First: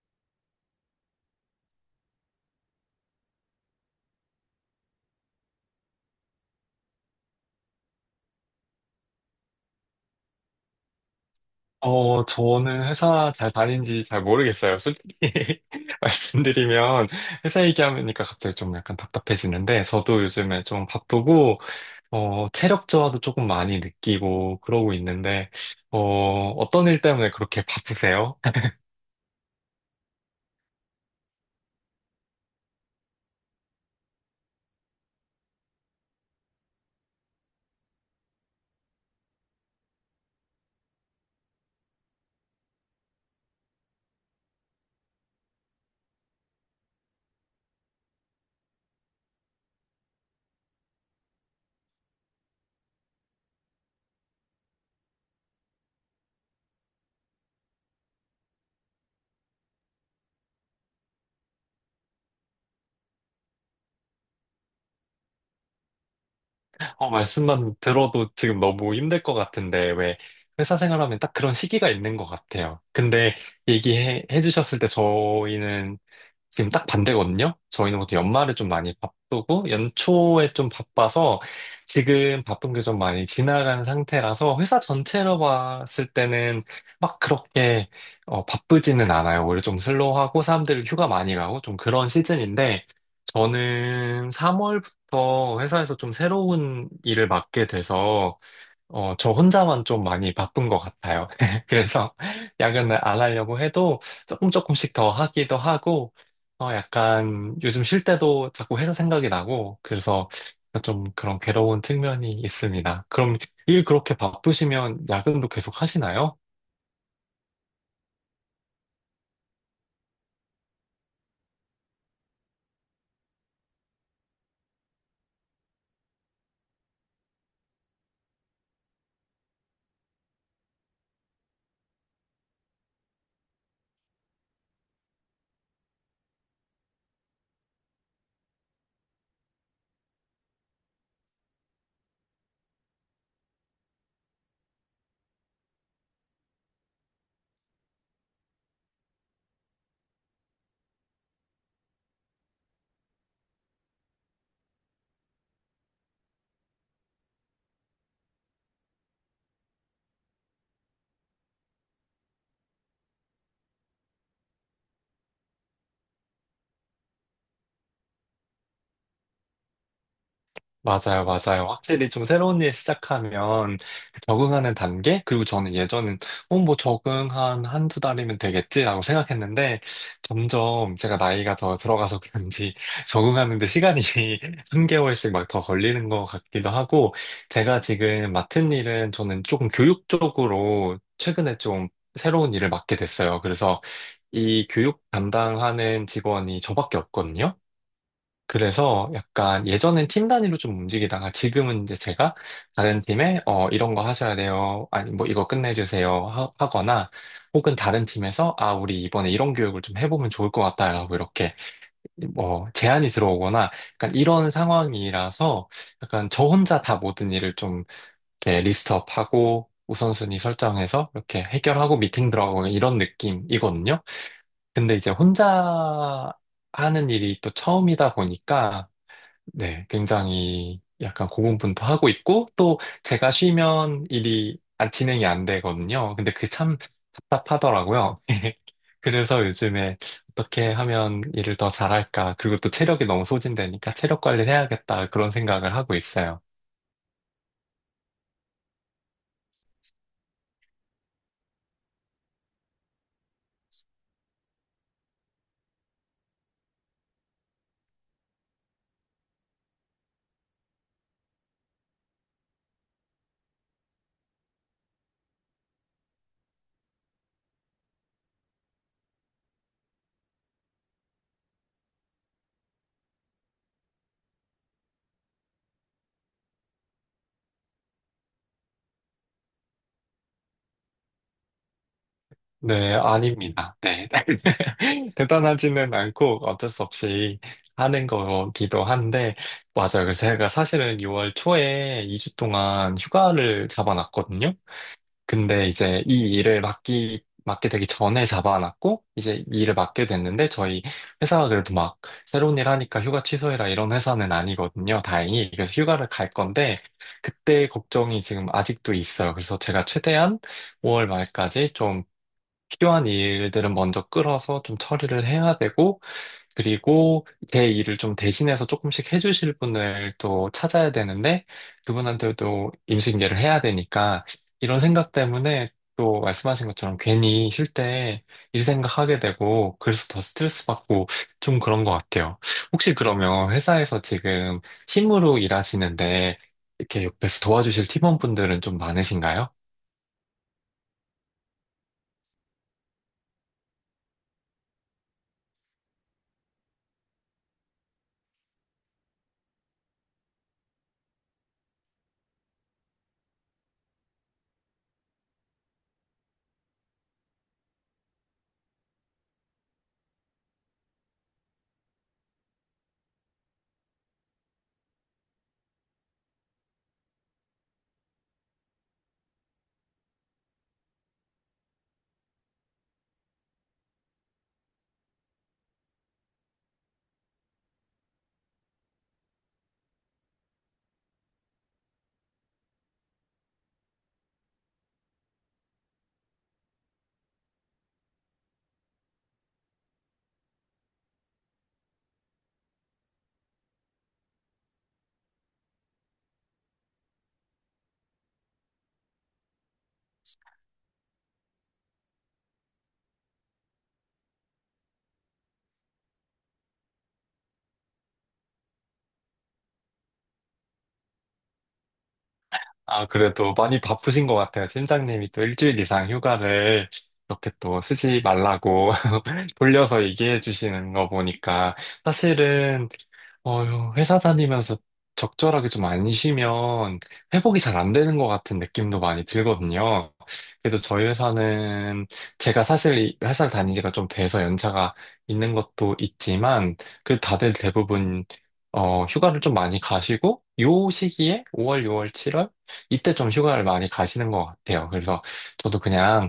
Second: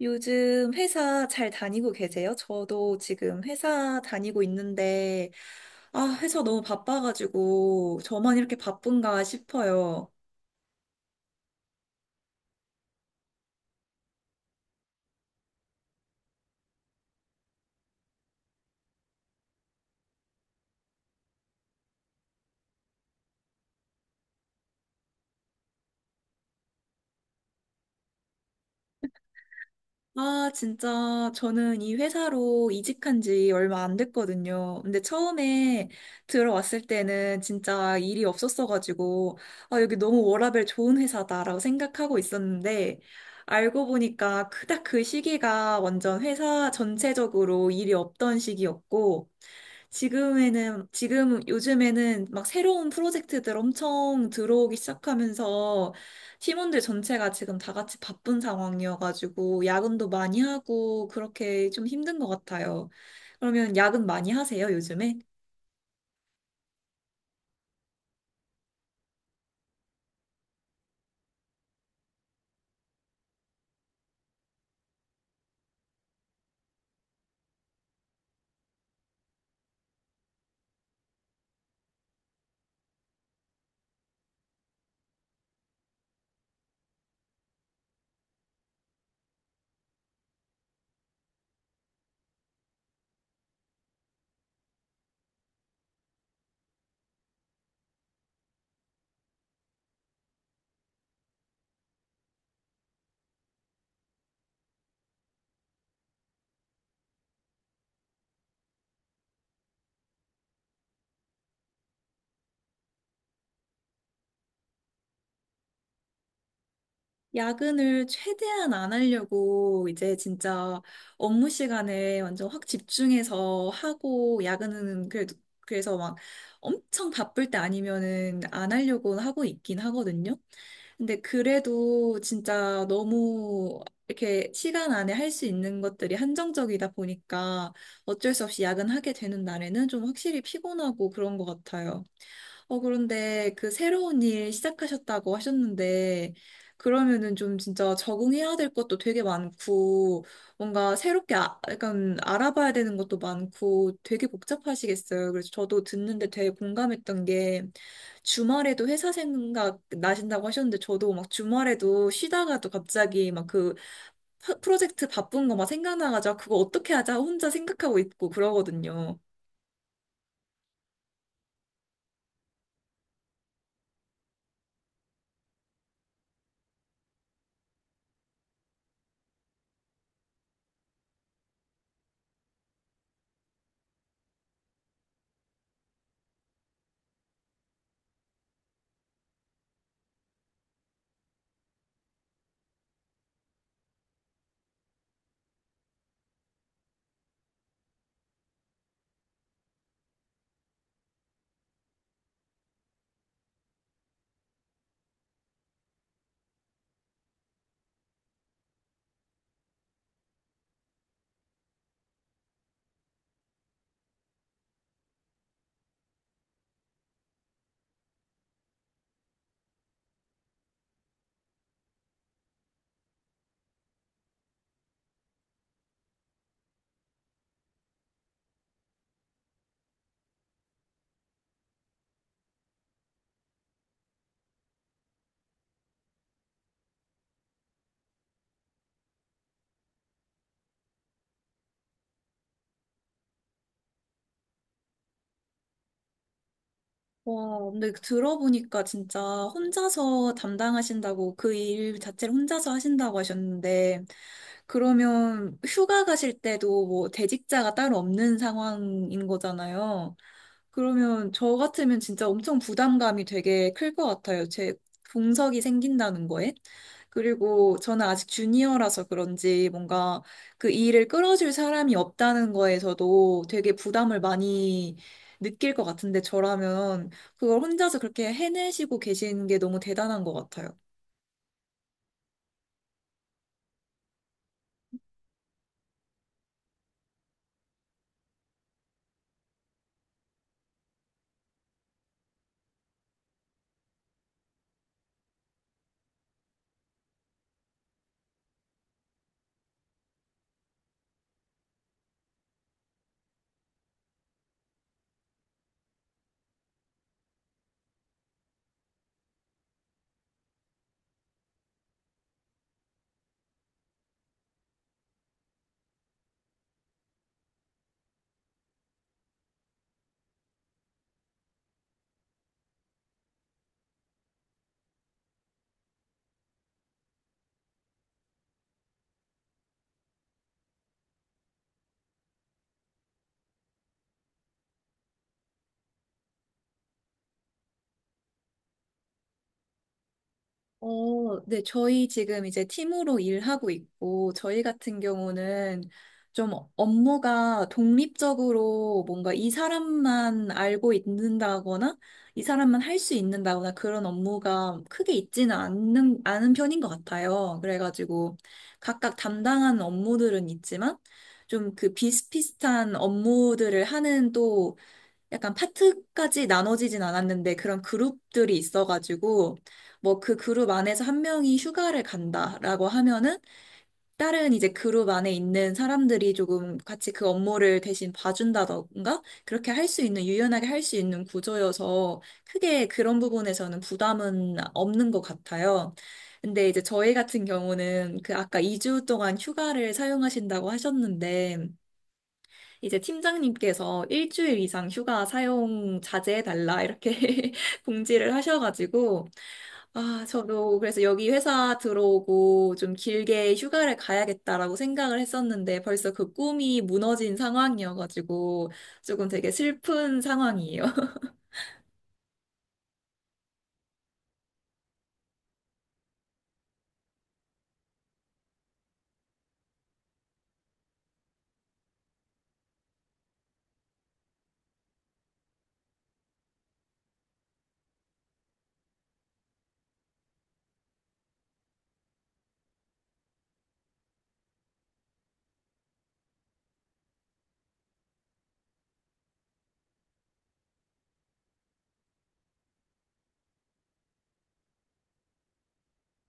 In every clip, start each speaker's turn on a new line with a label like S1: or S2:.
S1: 요즘 회사 잘 다니고 계세요? 저도 지금 회사 다니고 있는데, 아, 회사 너무 바빠가지고, 저만 이렇게 바쁜가 싶어요.
S2: 저는 회사 잘 다닌지 잘 모르겠어요. 솔직히 말씀드리면 회사 얘기하니까 갑자기 좀 약간 답답해지는데 저도 요즘에 좀 바쁘고 체력 저하도 조금 많이 느끼고 그러고 있는데 어떤 일 때문에 그렇게 바쁘세요?
S1: 아, 진짜, 저는 이 회사로 이직한 지 얼마 안 됐거든요. 근데 처음에 들어왔을 때는 진짜 일이 없었어가지고, 아, 여기 너무 워라밸 좋은 회사다라고 생각하고 있었는데, 알고 보니까 그닥 그 시기가 완전 회사 전체적으로 일이 없던 시기였고, 지금에는, 지금 요즘에는 막 새로운 프로젝트들 엄청 들어오기 시작하면서 팀원들 전체가 지금 다 같이 바쁜 상황이어가지고 야근도 많이 하고 그렇게 좀 힘든 것 같아요. 그러면 야근 많이 하세요, 요즘에?
S2: 말씀만 들어도 지금 너무 힘들 것 같은데, 왜 회사 생활하면 딱 그런 시기가 있는 것 같아요. 근데 얘기해 주셨을 때 저희는 지금 딱 반대거든요? 저희는 보통 연말에 좀 많이 바쁘고, 연초에 좀 바빠서 지금 바쁜 게 좀 많이 지나간 상태라서 회사 전체로 봤을 때는 막 그렇게 바쁘지는 않아요. 오히려 좀 슬로우하고 사람들 휴가 많이 가고 좀 그런 시즌인데, 저는 더 회사에서 좀 새로운 일을 맡게 돼서, 저 혼자만 좀 많이 바쁜 것 같아요. 그래서 야근을 안 하려고 해도 조금씩 더 하기도 하고, 약간 요즘 쉴 때도 자꾸 회사 생각이 나고, 그래서 좀 그런 괴로운 측면이 있습니다. 그럼 일 그렇게 바쁘시면 야근도 계속 하시나요?
S1: 야근을 최대한 안 하려고 이제 진짜 업무 시간에 완전 확 집중해서 하고 야근은 그래도 그래서 막 엄청 바쁠 때 아니면은 안 하려고 하고 있긴 하거든요. 근데 그래도 진짜 너무 이렇게 시간 안에 할 수 있는 것들이 한정적이다 보니까 어쩔 수 없이 야근하게 되는 날에는 좀 확실히 피곤하고 그런 것 같아요. 어, 그런데 그 새로운 일 시작하셨다고 하셨는데, 그러면은 좀 진짜 적응해야 될 것도 되게 많고, 뭔가 새롭게 아, 약간 알아봐야 되는 것도 많고, 되게 복잡하시겠어요. 그래서 저도 듣는데 되게 공감했던 게, 주말에도 회사 생각 나신다고 하셨는데, 저도 막 주말에도 쉬다가도 갑자기 막 그 프로젝트 바쁜 거 막 생각나가지고, 아, 그거 어떻게 하자 혼자 생각하고 있고 그러거든요.
S2: 맞아요, 맞아요. 확실히 좀 새로운 일 시작하면 그 적응하는 단계? 그리고 저는 예전엔, 적응 한 한 두 달이면 되겠지라고 생각했는데 점점 제가 나이가 더 들어가서 그런지 적응하는 데 시간이 한개월씩 막 더 걸리는 것 같기도 하고 제가 지금 맡은 일은 저는 조금 교육 쪽으로 최근에 좀 새로운 일을 맡게 됐어요. 그래서 이 교육 담당하는 직원이 저밖에 없거든요. 그래서 약간 예전엔 팀 단위로 좀 움직이다가 지금은 이제 제가 다른 팀에 이런 거 하셔야 돼요. 아니 뭐 이거 끝내주세요 하거나 혹은 다른 팀에서 우리 이번에 이런 교육을 좀 해보면 좋을 것 같다라고 이렇게 뭐 제안이 들어오거나 약간 이런 상황이라서 약간 저 혼자 다 모든 일을 좀 이렇게 리스트업하고 우선순위 설정해서 이렇게 해결하고 미팅 들어가고 뭐 이런 느낌이거든요. 근데 이제 혼자 하는 일이 또 처음이다 보니까 네, 굉장히 약간 고군분투하고 있고, 또 제가 쉬면 일이 안- 진행이 안 되거든요. 근데 그게 참 답답하더라고요. 그래서 요즘에 어떻게 하면 일을 더 잘할까, 그리고 또 체력이 너무 소진되니까 체력 관리를 해야겠다, 그런 생각을 하고 있어요.
S1: 와, 근데 들어보니까 진짜 혼자서 담당하신다고 그 일 자체를 혼자서 하신다고 하셨는데, 그러면 휴가 가실 때도 뭐 대직자가 따로 없는 상황인 거잖아요. 그러면 저 같으면 진짜 엄청 부담감이 되게 클 것 같아요. 제 공석이 생긴다는 거에. 그리고 저는 아직 주니어라서 그런지 뭔가 그 일을 끌어줄 사람이 없다는 거에서도 되게 부담을 많이 느낄 것 같은데 저라면 그걸 혼자서 그렇게 해내시고 계신 게 너무 대단한 것 같아요.
S2: 네, 아닙니다. 네. 대단하지는 않고 어쩔 수 없이 하는 거기도 한데, 맞아요. 그래서 제가 사실은 6월 초에 2주 동안 휴가를 잡아놨거든요. 근데 이제 이 맡게 되기 전에 잡아놨고, 이제 이 일을 맡게 됐는데, 저희 회사가 그래도 막 새로운 일 하니까 휴가 취소해라 이런 회사는 아니거든요, 다행히. 그래서 휴가를 갈 건데, 그때 걱정이 지금 아직도 있어요. 그래서 제가 최대한 5월 말까지 좀 필요한 일들은 먼저 끌어서 좀 처리를 해야 되고, 그리고 제 일을 좀 대신해서 조금씩 해주실 분을 또 찾아야 되는데, 그분한테도 임신계를 해야 되니까, 이런 생각 때문에 또 말씀하신 것처럼 괜히 쉴 때 일 생각하게 되고 그래서 더 스트레스 받고 좀 그런 것 같아요. 혹시 그러면 회사에서 지금 팀으로 일하시는데 이렇게 옆에서 도와주실 팀원분들은 좀 많으신가요?
S1: 어, 네, 저희 지금 이제 팀으로 일하고 있고, 저희 같은 경우는 좀 업무가 독립적으로 뭔가 이 사람만 알고 있는다거나, 이 사람만 할 수 있는다거나 그런 업무가 크게 있지는 않는, 않은 편인 것 같아요. 그래가지고 각각 담당하는 업무들은 있지만, 좀 그 비슷비슷한 업무들을 하는 또 약간 파트까지 나눠지진 않았는데 그런 그룹들이 있어가지고 뭐 그 그룹 안에서 한 명이 휴가를 간다라고 하면은 다른 이제 그룹 안에 있는 사람들이 조금 같이 그 업무를 대신 봐준다던가 그렇게 할 수 있는 유연하게 할 수 있는 구조여서 크게 그런 부분에서는 부담은 없는 것 같아요. 근데 이제 저희 같은 경우는 그 아까 2주 동안 휴가를 사용하신다고 하셨는데 이제 팀장님께서 일주일 이상 휴가 사용 자제해달라 이렇게 공지를 하셔가지고, 아, 저도 그래서 여기 회사 들어오고 좀 길게 휴가를 가야겠다라고 생각을 했었는데 벌써 그 꿈이 무너진 상황이어가지고 조금 되게 슬픈 상황이에요.
S2: 아, 그래도 많이 바쁘신 것 같아요. 팀장님이 또 일주일 이상 휴가를 이렇게 또 쓰지 말라고 돌려서 얘기해 주시는 거 보니까 사실은 어, 회사 다니면서 적절하게 좀 안 쉬면 회복이 잘 안 되는 것 같은 느낌도 많이 들거든요. 그래도 저희 회사는 제가 사실 이 회사를 다닌 지가 좀 돼서 연차가 있는 것도 있지만 그래도 다들 대부분 휴가를 좀 많이 가시고 요 시기에 5월, 6월, 7월 이때 좀 휴가를 많이 가시는 것 같아요. 그래서 저도 그냥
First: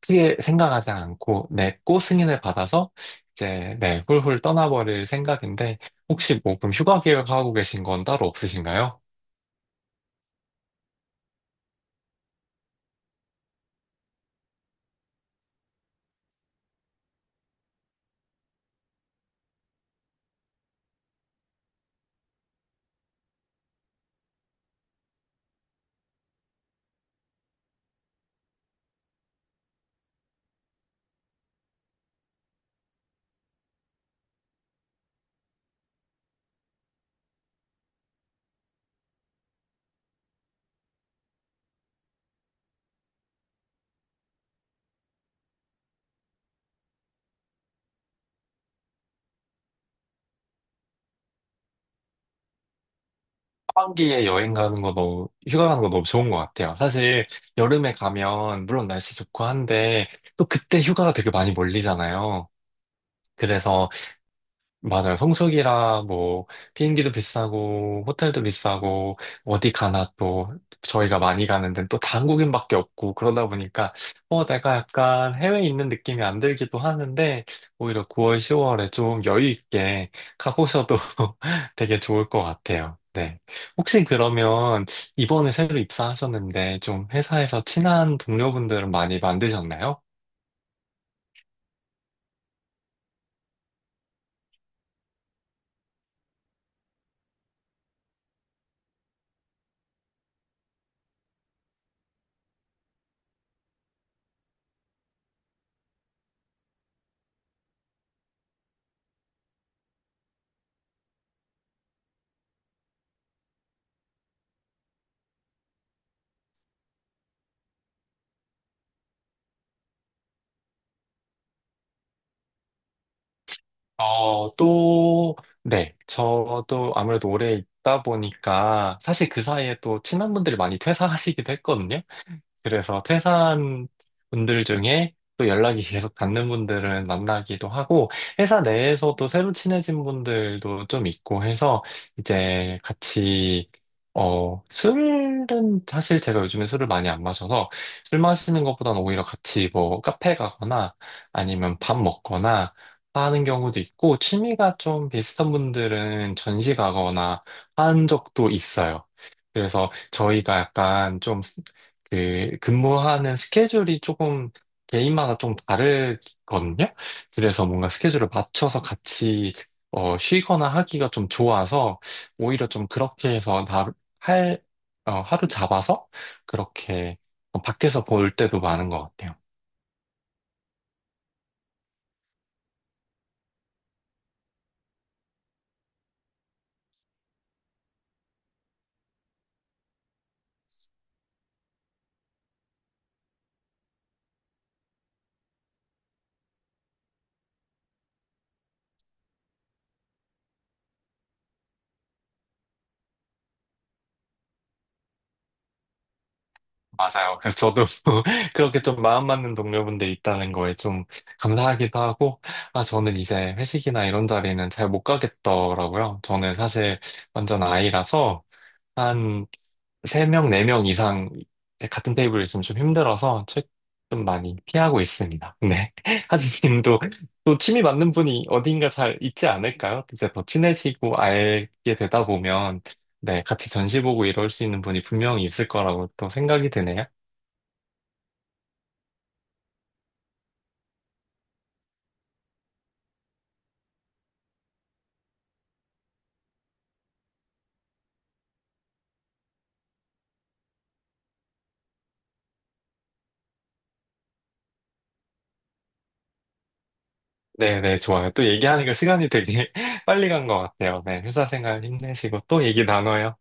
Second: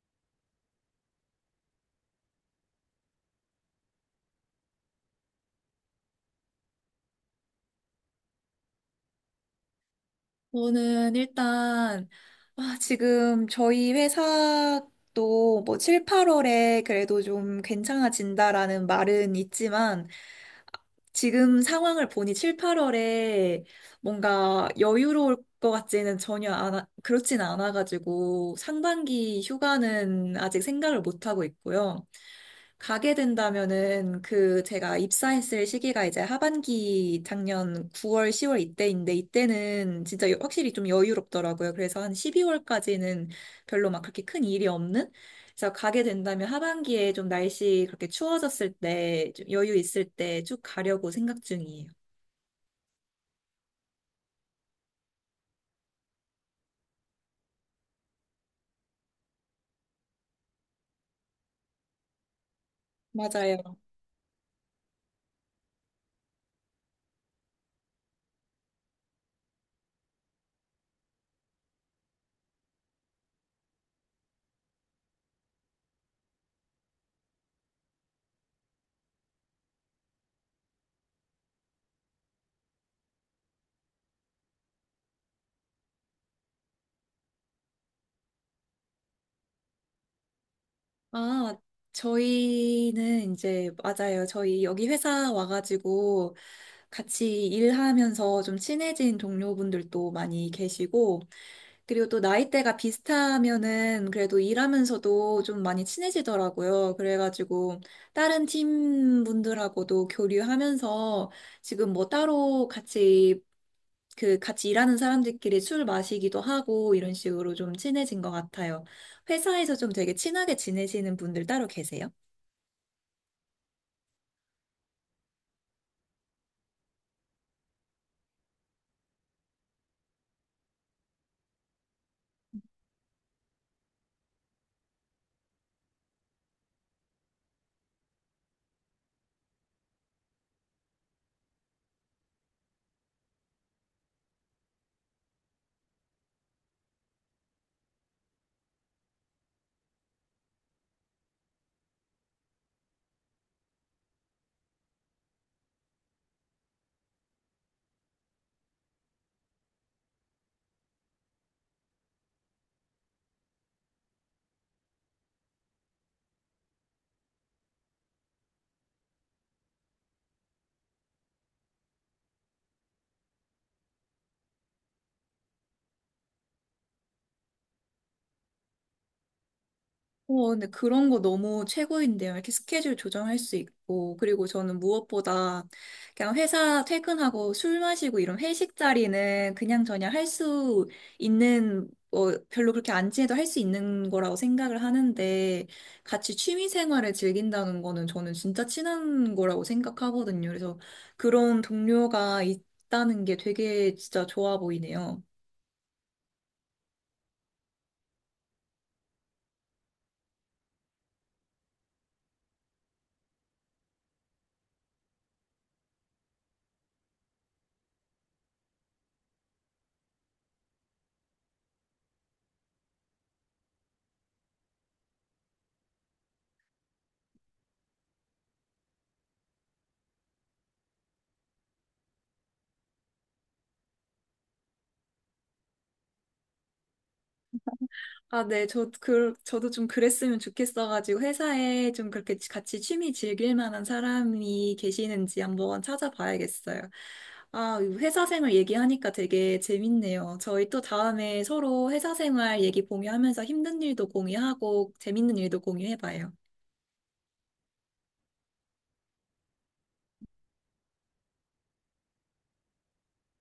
S2: 크게 생각하지 않고, 네, 꼭 승인을 받아서 이제, 네, 훌훌 떠나버릴 생각인데, 혹시 뭐 그럼 휴가 계획하고 계신 건 따로 없으신가요?
S1: 저는 일단, 아, 지금 저희 회사도 뭐 7, 8월에 그래도 좀 괜찮아진다라는 말은 있지만, 지금 상황을 보니 7, 8월에 뭔가 여유로울 것 같지는 전혀 안 그렇진 않아가지고 상반기 휴가는 아직 생각을 못 하고 있고요. 가게 된다면은 그 제가 입사했을 시기가 이제 하반기 작년 9월, 10월 이때인데 이때는 진짜 여- 확실히 좀 여유롭더라고요. 그래서 한 12월까지는 별로 막 그렇게 큰 일이 없는? 그래서 가게 된다면 하반기에 좀 날씨 그렇게 추워졌을 때, 좀 여유 있을 때 쭉 가려고 생각 중이에요.
S2: 하반기에 여행 가는 거 너무, 휴가 가는 거 너무 좋은 것 같아요. 사실 여름에 가면, 물론 날씨 좋고 한데, 또 그때 휴가가 되게 많이 몰리잖아요.
S1: 맞아요.
S2: 그래서 맞아요. 성수기라 뭐 비행기도 비싸고 호텔도 비싸고 어디 가나 또 저희가 많이 가는 데는 또 다 한국인밖에 없고 그러다 보니까 내가 약간 해외에 있는 느낌이 안 들기도 하는데 오히려 9월, 10월에 좀 여유 있게 가보셔도 되게 좋을 것 같아요. 네. 혹시 그러면 이번에 새로 입사하셨는데 좀 회사에서 친한 동료분들은 많이 만드셨나요?
S1: 아, 저희는 이제, 맞아요. 저희 여기 회사 와가지고 같이 일하면서 좀 친해진 동료분들도 많이 계시고, 그리고 또 나이대가 비슷하면은 그래도 일하면서도 좀 많이 친해지더라고요. 그래가지고 다른 팀분들하고도 교류하면서 지금 뭐 따로 같이 그 같이 일하는 사람들끼리 술 마시기도 하고 이런 식으로 좀 친해진 것 같아요. 회사에서 좀 되게 친하게 지내시는 분들 따로 계세요?
S2: 어, 또, 네. 저도 아무래도 오래 있다 보니까 사실 그 사이에 또 친한 분들이 많이 퇴사하시기도 했거든요. 그래서 퇴사한 분들 중에 또 연락이 계속 닿는 분들은 만나기도 하고, 회사 내에서도 새로 친해진 분들도 좀 있고 해서, 이제 같이, 어, 술은, 사실 제가 요즘에 술을 많이 안 마셔서, 술 마시는 것보다는 오히려 같이 뭐 카페 가거나, 아니면 밥 먹거나, 하는 경우도 있고, 취미가 좀 비슷한 분들은 전시 가거나 한 적도 있어요. 그래서 저희가 약간 좀 그 근무하는 스케줄이 조금 개인마다 좀 다르거든요. 그래서 뭔가 스케줄을 맞춰서 같이 쉬거나 하기가 좀 좋아서 오히려 좀 그렇게 해서 할, 하루 잡아서 그렇게 밖에서 볼 때도 많은 것 같아요.
S1: 어, 근데 그런 거 너무 최고인데요. 이렇게 스케줄 조정할 수 있고, 그리고 저는 무엇보다 그냥 회사 퇴근하고 술 마시고 이런 회식 자리는 그냥 저냥 할 수 있는, 어, 별로 그렇게 안 친해도 할 수 있는 거라고 생각을 하는데, 같이 취미 생활을 즐긴다는 거는 저는 진짜 친한 거라고 생각하거든요. 그래서 그런 동료가 있다는 게 되게 진짜 좋아 보이네요.
S2: 맞아요. 그래서 저도 그렇게 좀 마음 맞는 동료분들 있다는 거에 좀 감사하기도 하고, 아, 저는 이제 회식이나 이런 자리는 잘 못 가겠더라고요. 저는 사실 완전 아이라서 한 3명, 4명 이상 같은 테이블에 있으면 좀 힘들어서 책 좀 많이 피하고 있습니다. 네. 하진님도 또 취미 맞는 분이 어딘가 잘 있지 않을까요? 이제 더 친해지고 알게 되다 보면 네, 같이 전시 보고 이럴 수 있는 분이 분명히 있을 거라고 또 생각이 드네요.
S1: 아, 네, 저, 그, 저도 좀 그랬으면 좋겠어가지고, 회사에 좀 그렇게 같이 취미 즐길 만한 사람이 계시는지 한번 찾아봐야겠어요. 아, 이 회사 생활 얘기하니까 되게 재밌네요. 저희 또 다음에 서로 회사 생활 얘기 공유하면서 힘든 일도 공유하고, 재밌는 일도 공유해봐요.
S2: 네네, 좋아요. 또 얘기하니까 시간이 되게 빨리 간 것 같아요. 네, 회사 생활 힘내시고 또 얘기 나눠요.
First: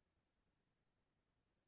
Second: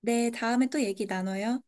S1: 네, 다음에 또 얘기 나눠요.